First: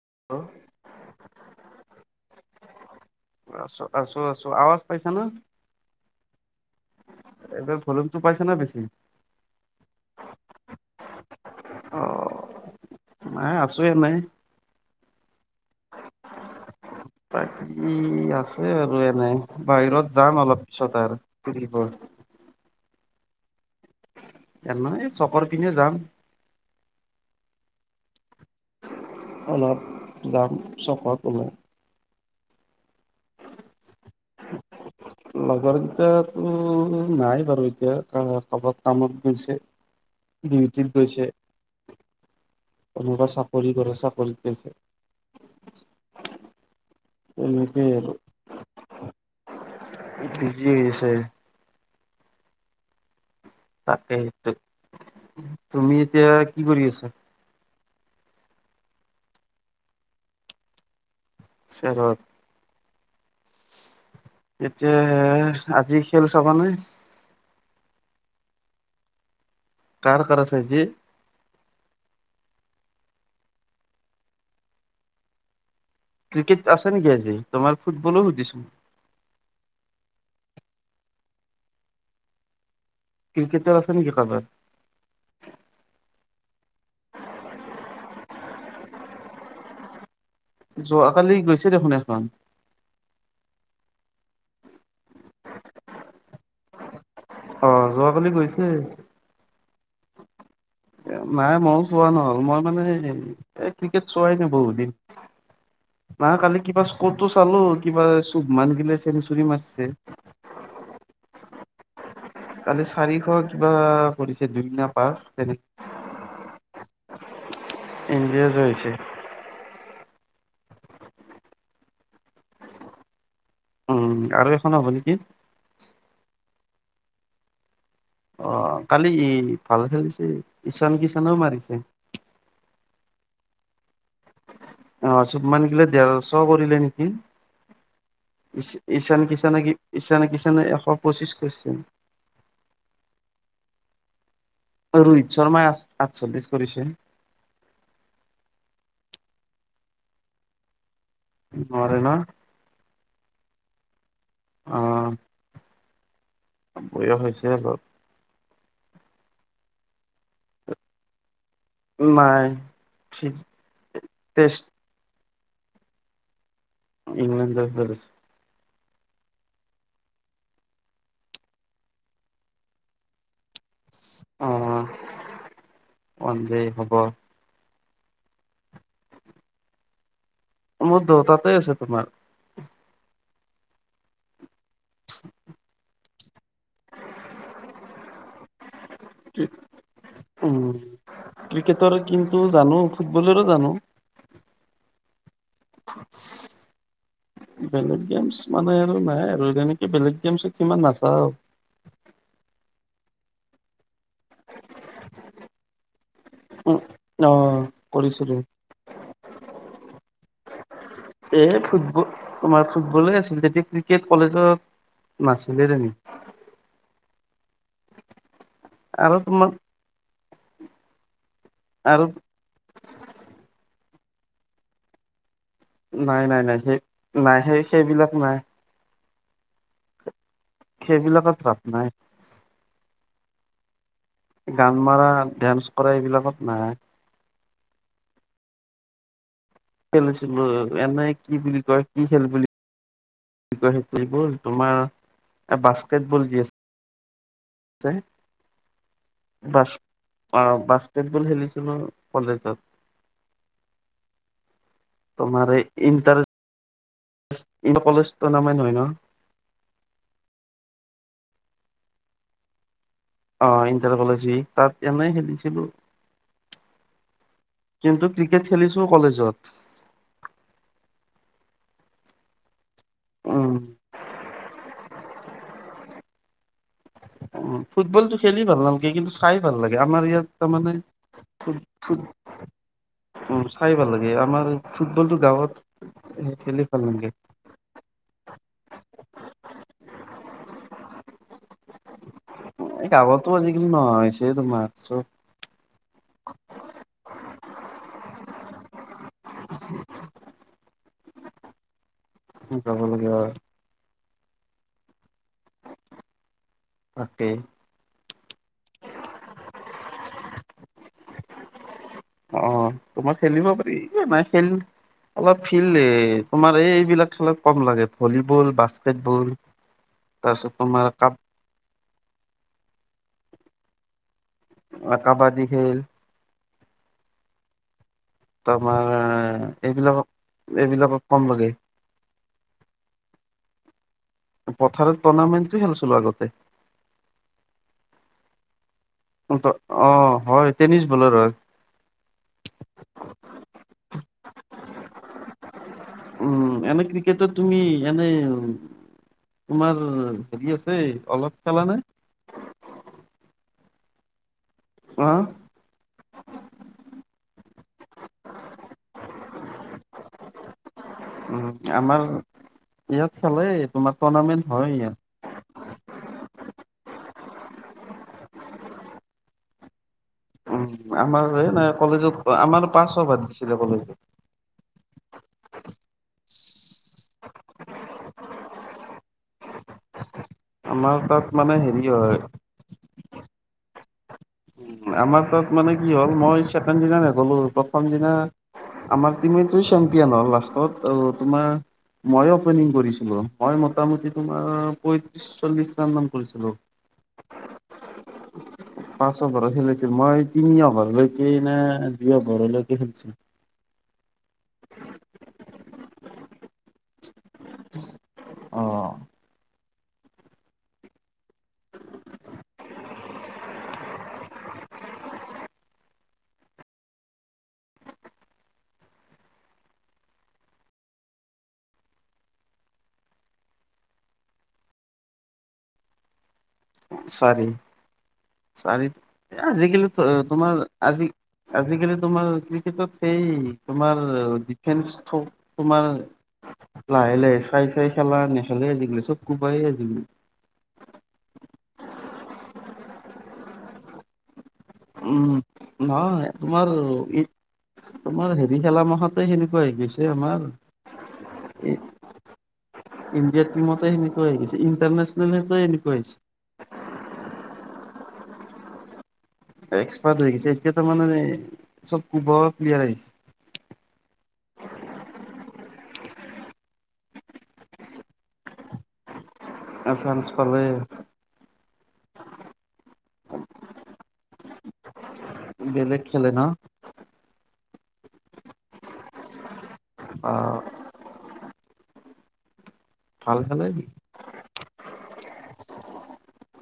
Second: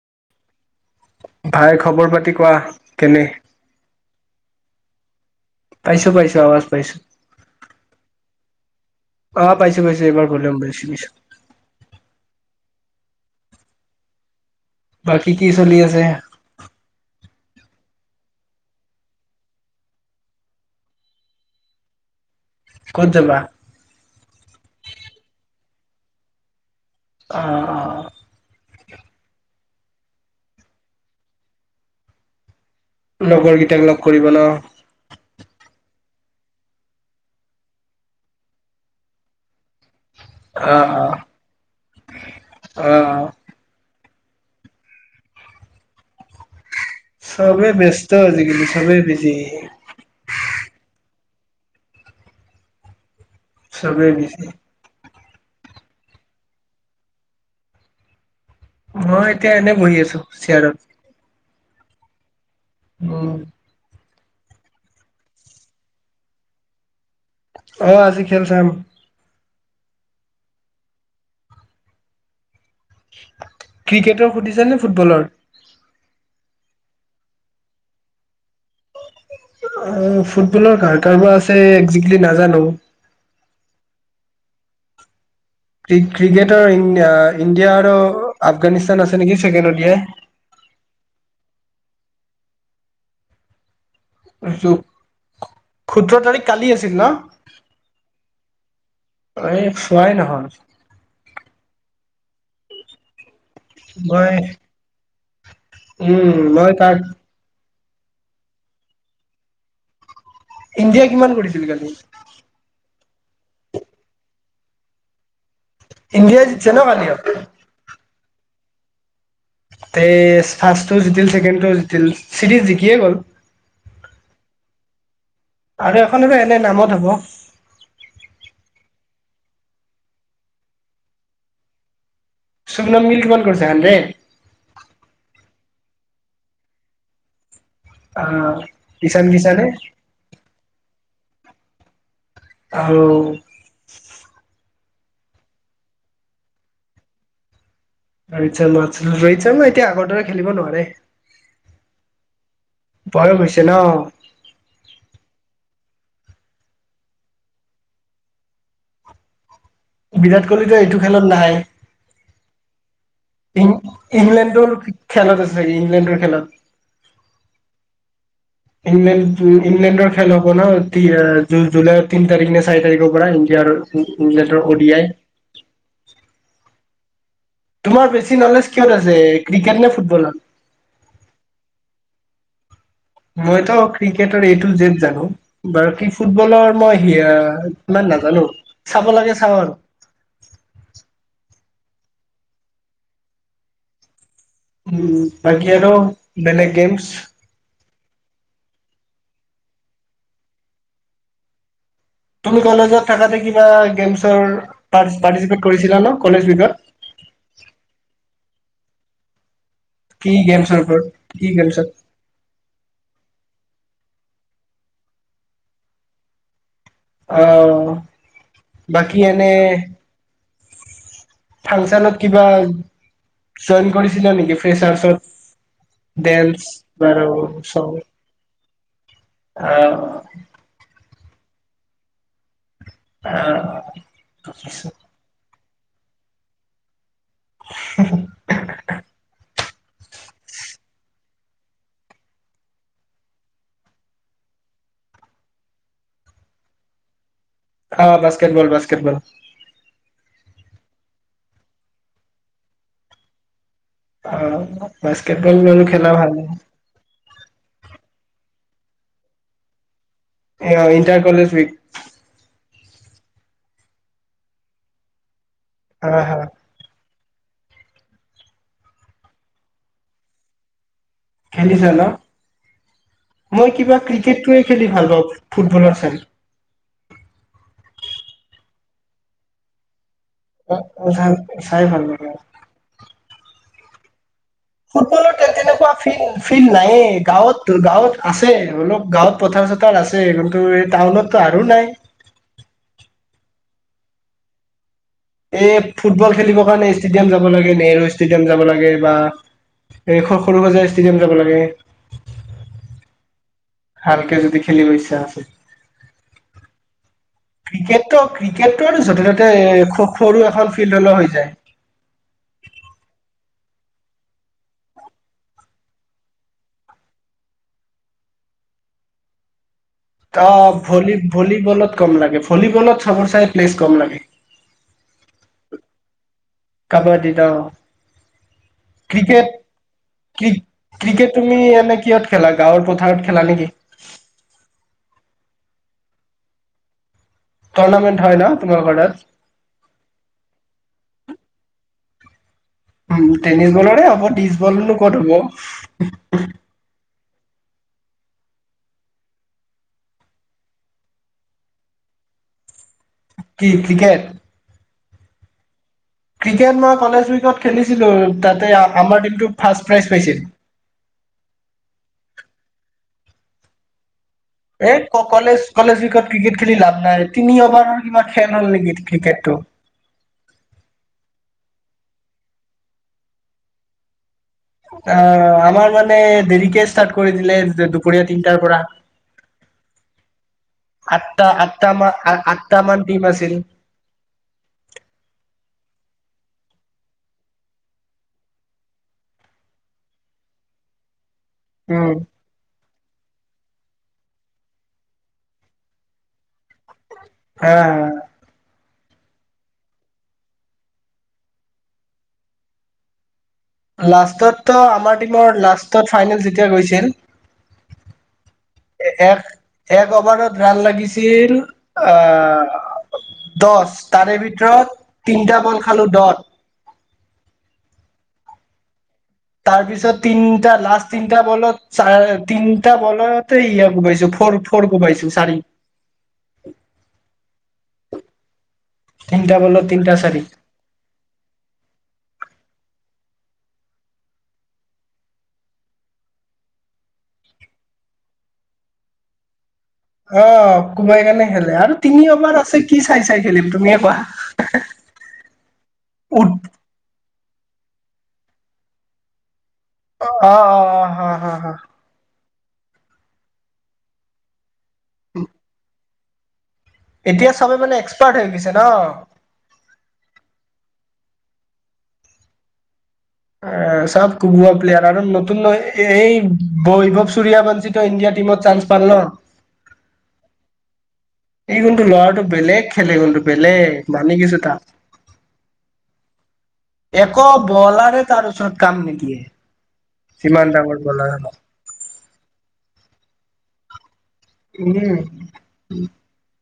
[inaudible] ভাই খবৰ পাতি কোৱা কেনে? আছো আছো আছো আৱাজ পাইছা ন। পাইছো পাইছো, আৱাজ পাইছো। উম। অ পাইছো পাইছো এইবাৰ ভলিউম পাইছো পাইছো অ, মই আছো এনেই। বাকী কি চলি আছে? বাকী আছে আৰু এনে বাহিৰত যাম অলপ পিছত আৰু ফৰিব। ক'ত যাবা? এনেই চকৰ পিনেনে যাম। অঁ অঁ। অলপ যাম চকত ওলাই। লগৰ কেইটাক লগ কৰিব ন। লগৰকেইটটো নাই বাৰু এতিয়া ত কবাত কামত গৈছে। অ অ ডিউটিত গৈছে, অ অ কোনোবা চাপৰি কৰে চৰি। বলছে [inaudible] চবে ব্যস্ত আজিকালি চবে বিজি। [unintelligible] চবেই বিজি তাকেইটো তুমি এতিয়া কি কৰি আছা? মই এতিয়া এনে বহি আছোঁ চিয়াৰত। চেয়াৰত? উম! এতিয়া আজি খেল চাবা নে? অ'হ আজি খেল চাম। কাৰ কাৰ আছে আজি? ক্ৰিকেটৰ সুধিছোনে ফুটবলৰ? ক্ৰিকেট আছে নেকি আজি? তোমাৰ ফুটবলো সুধিছো। অ' ফুটবলৰ কাৰ কাৰ বা আছে একজেক্টলি নাজানোঁ। ক্ৰিকেটৰ আছে নেকি কাবাৰ? ক্ৰিকেটৰ ইণ্ডিয়া আৰু আফগানিস্তান আছে নেকি, ছেকেণ্ড অ' ডি আই? যোৱাকালি গৈছে দেখোন এখন। সোত, সোতৰ তাৰিখ কালি আছিল ন? অ যোৱাকালি গৈছে, এই চোৱাই নহল নাই ময়ো চোৱা নহ'ল, মই মানে এই ক্ৰিকেট মই চোৱাই নাই বহুত দিন। নহ উম কালি মই কিবা কাক স্কোৰটো চালোঁ। কিবা চুভমান গিলে চেনচুুৰী মাৰছে। ইণ্ডিয়া কিমান কৰিছিল কালি? কালি চাৰিশ কিবা কৰিছে দুইনা পাচ তেনেকে। ইণ্ডিয় জিতছে ন? ইণ্ডিয়া জয় হৈছে। তে ফাৰ্ষ্টো জতিল ছেকেণ্ডটোও জতিল, চিৰিজ জিকিয়ে গ'ল। উম আৰু এখন হ'ব নেকি? আৰু এখন আৰু এনে নামত হ'ব। আহ কালি ই ভাল খেলিছে, ঈশান কিষণেও মাৰিছে। চুবনম গিল কমান কৰিছে? হানড্ৰেড? আহ চুবমান গিলে ডেৰশ কৰিলে নেকি। আহ ঈশান কিষানে কি, ঈশান কিছানে এশ পঁচিছ কেৰচে। আৰু ৰোহিত শৰ্মাই আঠচল্লিছ কৰিছে। ৰোহিত শৰ্মা আছিল, ৰোহিত শৰ্মা এতিয়া আগৰ দৰে খেলিব নোৱাৰে। মাৰে ন? তে ন! অ'হ! বৈয়া হৈছে অলপ। বিৰাট কোহলি ত' এইটো খেলত নাই। নাই। ই, টেষ্ট ইংলেণ্ডৰ খেলত আছে নেি ইংলেণ্ডৰ খেলত। ইংলেছ। ইংলেণ্ড ইংলেণ্ডৰ খেল হব ন জুলাইৰ তিন তাৰিখ নে চাৰি তাৰিখৰ পৰা অ ইণ্ডিয়াৰ। উৰ অডিয়াই। অ। তোমাৰ বেছি নলেজ কিয়ত আছে ক্ৰিকেট নে ফুটবলত। মধ তাতে আছে তোমাৰ। মইতো ক্ৰিকেটৰ এইটো জেদ জানো বাৰ কি ফুটবলৰ মই স ইমান নাজানো চাব লাগে চাওঁ উম আৰু ক্ৰিকেটৰ কিন্তু জানো ফুটবলৰো জানো উম বাকী আৰু আৰু বেলেগ গেমছ বেলেগ গেমছ মানে নাই আৰু তেনেকে বেলেগ গেম চত ইমান নাচাও তুমি কলেজত থাকতে কিবা গেমৰ পাৰ্িচিপট কৰিছিলা ন কলেজ উইকত উ অ কৰিছিলো। কি গেমছ। এ ফুটবল তোমাৰ ফুটবলে আছিল তেতিয়া ক্ৰিকেট কলেজত নাছিলে তেমি অ আৰু বাকি তোমাৰ এনে আৰু ফাংচনত কিবা। চইন কৰিছিলা নেকি ফ্ৰেছাৰছত। নাই নাই নাই সেই নাই সেই সেইবিলাক নাই অ বিলাকত ৰাাত নাই অ গান মাৰা ধান। কক এইবিলাকত নাই [unintelligible] খেলিছিলো এনেই কি বুলি কয় কি খেল বুলি কয় সেইটোোৱল তোমাৰ বাস্কেটবল যি আছে অ বাসকেট বল বাসকেট বল। আহ বাস্কেটবল খেলিছিলো কলেজত। আহ বাস্কেটবল মনো খেলা ভাল। ই কলেজ টুৰ্ণামেণ্ট হয় ন। অ ইণ্টাৰ কলেজ উক। অ ইণ্টাৰ কলেজী তাত এনেই খেলিছিলো। অ হা। কিন্তু ক্ৰিকেট খেলিছো কলেজত। খেলিছে ন। উম মই কিবা ক্ৰিকেটয়ে খেলি ভাল ফুটবলৰ চ ফুটবলতটো খেলি ভাল নালাগে কিন্তু চাই ভাল লাগে আমাৰ ইয়াত তাৰমানে অ চ ফুট চাই ভাল লাগে আৰু খাই ভাল লাগে আমাৰ ফুটবলটো ফুটবলত গাঁৱত তেনেকুৱা ফিল খেলি ফিল্ড ভাল নালাগে। নাইয়ে গাঁৱত গাঁৱত আছে আছে অলপ গাঁৱত পথাৰ চথাৰ আছে কিন্তু এই টাউনতো আৰু নাই এই কৱতো আজিকালি নহয় হৈছে তো মাৰছ এই ফুটবল খেলিবৰ কাৰণে ষ্টেডিয়াম যাব লাগে নেহেৰু ষ্টেডিয়াম যাব লাগে বা এই সৰু সজা ষ্টেডিয়াম যাব লাগে যাব লাগে হয় ভালকে যদি খেলিব ইচ্ছা আছিল। অকে ক্ৰিকেটটো ক্ৰিকেটটো আৰু য'তে ত'তে সৰু এখন ফিল্ড হলে হৈ যায় অঁ তোমাৰ খেলিব পাৰি নাই খেল অলপ ফিল্ তোমাৰ এইবিলাক খেলত কম লাগে ভলীবল বাস্কেটবল অ তাৰপিছত তোমাৰ কাব ভলী ভলীবলত কম লাগে ভলীবলত চবৰ চাই প্লেছ গম লাগে অ কাবাদী খেল। কাবডী। তোমাৰ ক্ৰিকেট এইবিলাকক ক এইবিলাকক কম ক্ৰিকেট লাগে তুমি এনে কিহত খেলা গাঁৱৰ পথাৰত খেলা নেকি পথাৰৰ টুৰ্ণামেণ্টটো খেলিছিলো আগতে টৰ্নামেণ্ট হয় ন তোমালোকৰ তাত অ হয় টেনিছ বলাৰ হয় উ টেনিছ বলৰে হ'ব ত্ৰিছ বলনো ক'ত হ'ব উম এনে ক্ৰিকেটত তুমি এনে তোমাৰ হেৰি আছে অলপ খেলানে কি কিকেট আহ ক্ৰিকেট মই কলেজ উইকত খেলিছিলো তাতে আমাৰ টিমটো ফাৰ্ষট প্ৰাইজ পাইছিল উ আমাৰ ইয়াত খেলে তোমাৰ টুৰ্ণামেন্ট এই ক কলেজ কলেজ বিত ক্ৰিকেট খেলি লাভ নাই তিনি অভাৰৰ কিমান খেল হ'ল নেকি ক্ৰিকেটটো উম, আমাৰ এই নাই কলেজত আমাৰ পাঁচশ ভাদ দিছিলে কলেজত আহ আমাৰ মানে দেৰিকে ষ্টাৰ্ট কৰি দিলে দুপৰীয়া তিনটাৰ পৰা আমাৰ তাত আঠটা মানে হেৰি আঠটা ম হয় আঠটামান টিম আছিল আমাৰ তাত মানে কি হ'ল মই ছেকেণ্ড দিনা নেগ'লো প্ৰথম দিনা আমাৰ টিমটো চেম্পিয়ন হ'ল লাষ্টত আমাৰ উম মই অপেনিংকৰিছিলো মোটামুটি তোমাৰ পয়ত্ৰিশ চল্লিশ ৰান নাম কৰিছিলো হ হয় ভাৰ খেলিছিল মই তিনি অভাৰলৈকে নে দুই অভাৰলৈকে খেলিছিলো লাষ্টতো আমাৰ টিমৰ লাষ্টত ফাইনেল যেতিয়া গৈছিল আহ এ- এক এক অভাৰত ৰাণ লাগিছিল আহ দহ তাৰে ভিতৰত তিনিটা বল খালো দট তাৰপিছত তিনটা লাষ্ট তিনটা বলত চ তিনটা বলতে ই কোবাইছো ফৰ ফৰ কোবাইছো চাৰি চাৰি চাৰি তিনটা বলত আজিকালি তিনটা চাৰি তোমাৰ আজি আজিকালি তোমাৰ কিকটত সেই তোমাৰ ডিফেন্স থ তোমাৰ লাহে লাহে চাই চাই খেলা নেখেলে আজি কালি চব কোবাই আজ অ কোবাই কাৰণে খেলে আৰু তুমি এবাৰ আছে কি চাই চাই খেলিম তুমিয়ে কোৱা উম নহ ই উঠ তোমাৰ তোমাৰ হেৰি খেলা মাহতে সেনেকুৱা হৈ গৈছে আমাৰ অ অ অ ইণ্ডিয়াৰ টিমতে সেনেকোৱা হৈ গৈছে। ইণ্টনে্যনেলেল এনেুৱছে এতিয়া চবে মানে এক্সপাৰ্ট হৈ গৈছে ন এক্সপাৰ্ট হৈ গছে এতিয়া তাৰ মানে চব প প্লেয়াৰ আহিছে চব কুবা প্লেয়াৰ আৰু নতুন এই বৈভৱ চুুৰয়া বঞ্চিতিত ইণ্ডিয়াৰ টিমত চান্স পাল ন আচানস পালে। এই কোনটো ল'ৰাটো বেলেগ খেলে কোনটো বেলেগ মানি কিছো তাত বেলেগ খেলে ন একো বলাৰে তাৰ ওচৰত কাম নিদিয়ে অ সিমান্ দাঙৰ বলাৰ [unintelligible] ভাল খানাই নকি উম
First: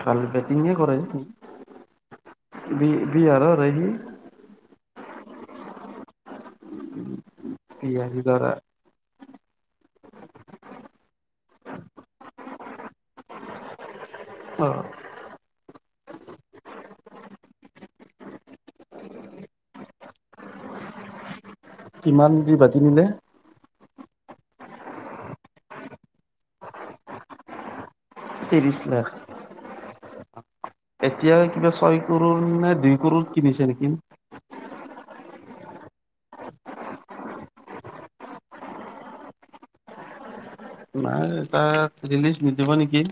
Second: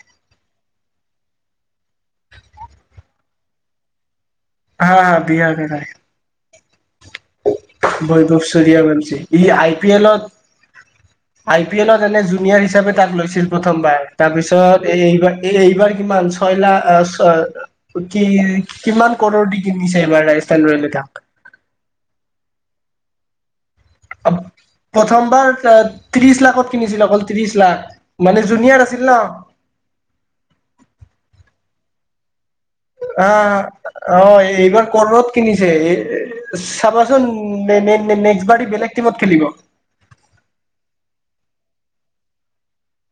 খাল বেটিঙে কৰে বি বিহাৰ সি। হা হা বিয়া বিঘা বিহাৰী বৈভৱ ল'ৰা চূৰিয়া বনছি ই আ আই পি এলত আই পি এলত এনে জুনিয়ৰ হিচাপে তাক লৈছিল প্ৰথমবাৰ অ তাৰপিছত এইৱা এই এইবাৰ কিমান ছয় লাখ ছয় লা কি কিমান কৰৰ দি কিনিছে এইবাৰ ৰাজস্থান ৰয়েল এটাক কিমান দি বাকি নি লে প্ৰথমবাৰ ত্ৰিশ লাখত কিনিছিল অকল ত্ৰিশ লাখ মানে জুনিয়ৰ ত্ৰিশ আছিল লাখ ন এতিয়া কিবা ছয় প অ অ এইবা কৰ কিনিছে চাবাচোন নেক্সবাৰ বেলেগ টিমত খেলিব নাই তাত ৰিলিজ নিদিব নেকি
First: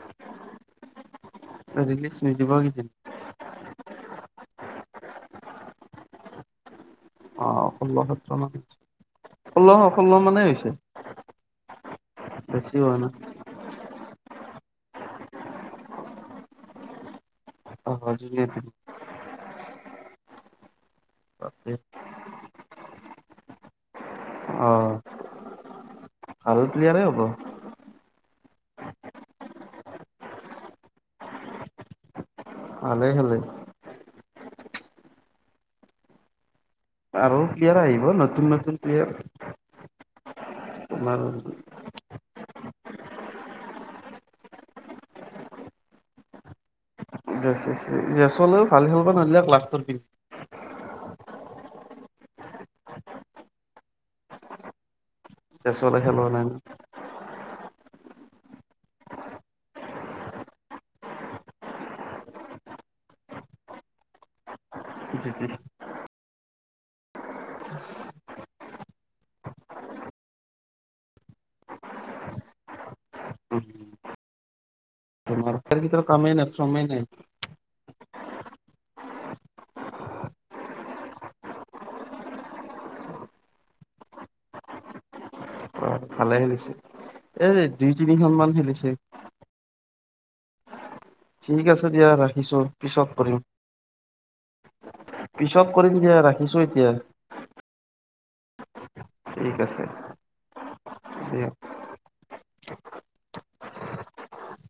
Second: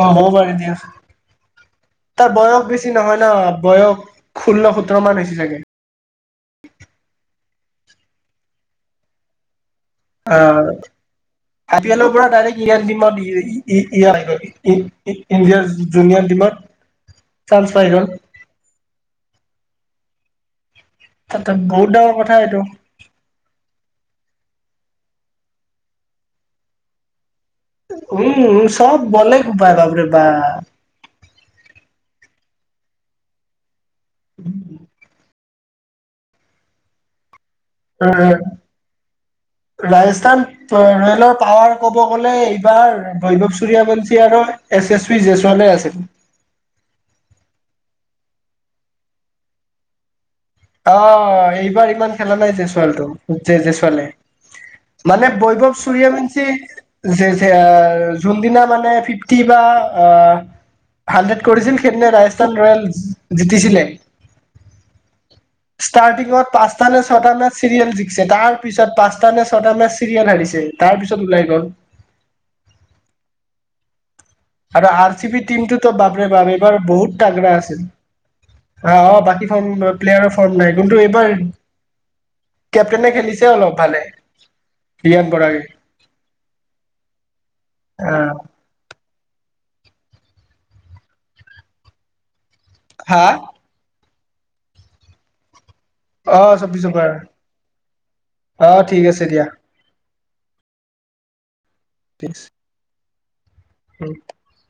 অ' হ'ব পাৰে দিয়া। ৰিলিজ তাৰ নিদিব বয়স কিজানি বেছি নহয় ন' বয়স ষোল্ল সোতৰ মান হৈছি ছাগে। অ' ষোল্ল সতৰো মান [unintelligible] ষোল্ল - ষোল্ল মানেই আহ হৈছে। [unintelligible] পৰা বেছি হোৱা নাই ডাইৰেক্ট [unintelligible] ইন - ইত - ইণ্ডিয়াৰ জু - জুনিয়ৰ টিমত চান্স পাই অ' গ'ল অ' জুনিয়ৰ টিমত তাতে বহুত ডাঙৰ কথা এইটো। অ ভাল প্লিয়াৰে হ'ব। উম উ চব বলে কুবাই বাপৰে বা ভালে খেলে। [unintelligible] আৰু প্লিয়াৰ আহিব নতুন নতুন প্লিয়াৰ। তান ৰ - ৰয়েলৰ পাৱাৰ ক'ব গ'লে। [unintelligible] বৈভৱ চুৰীয়বঞ্চি আৰু এছ এছ পি জয়চৱালে আছিল। জচচ ভি, জয়চৱালেও ভাল খেলবা নইল্লাক লাষ্টৰ দেখি। অ' এইবাৰ ইমান খেলা নাই জয়চৱালটো জে - জয়চৱালে। মানে বৈভৱ জেছলে খেলোৱা নাই ন চুৰিয়বঞ্চি জে [unintelligible] যোনদিনা মানে ফিফটি বা আ - হাণ্ড্ৰেড কৰিছিল, সেইদনা ৰাজস্থান ৰয়েল জি - জিতিছিলে। জিতিছি ষ্টাৰ্টিঙত পাঁচটা নে ছটা মেচ চিৰিয়েল জিকছে তাৰ পিছত পাঁচটা নে ছয়টা মেচ চিৰিয়েল হাৰিছে তাৰ পিছত ওলাই গ'ল। আৰু আৰ চি বিত তোমাৰ টিমতটো কেইটাৰ বাপৰে কামেই নাই বাপ এইবাৰ শ্ৰমেই নাই বহুত তাগৰা আছিল। অ' বাকী ফৰ্ম প্লেয়াৰৰ ফৰ্ম নাই কিন্তু এইবাৰ কেপটেনে খেলিছে অলপ ভালে ৰিয়ান পৰাগে। ভালে খেলিছে, এই দুই অ তিনিখনমান খেলিছে। ঠিক আছে দিয়া ৰাখিছো। পিছত হা কৰিম। পিছ ছত কৰিম দিয়া অ ৰাখিছো চৌব্বিছ এতিয়া। অভাৰ অ' আছে দিয়া ঠিক আছে। [unintelligible] [unintelligible] [unintelligible]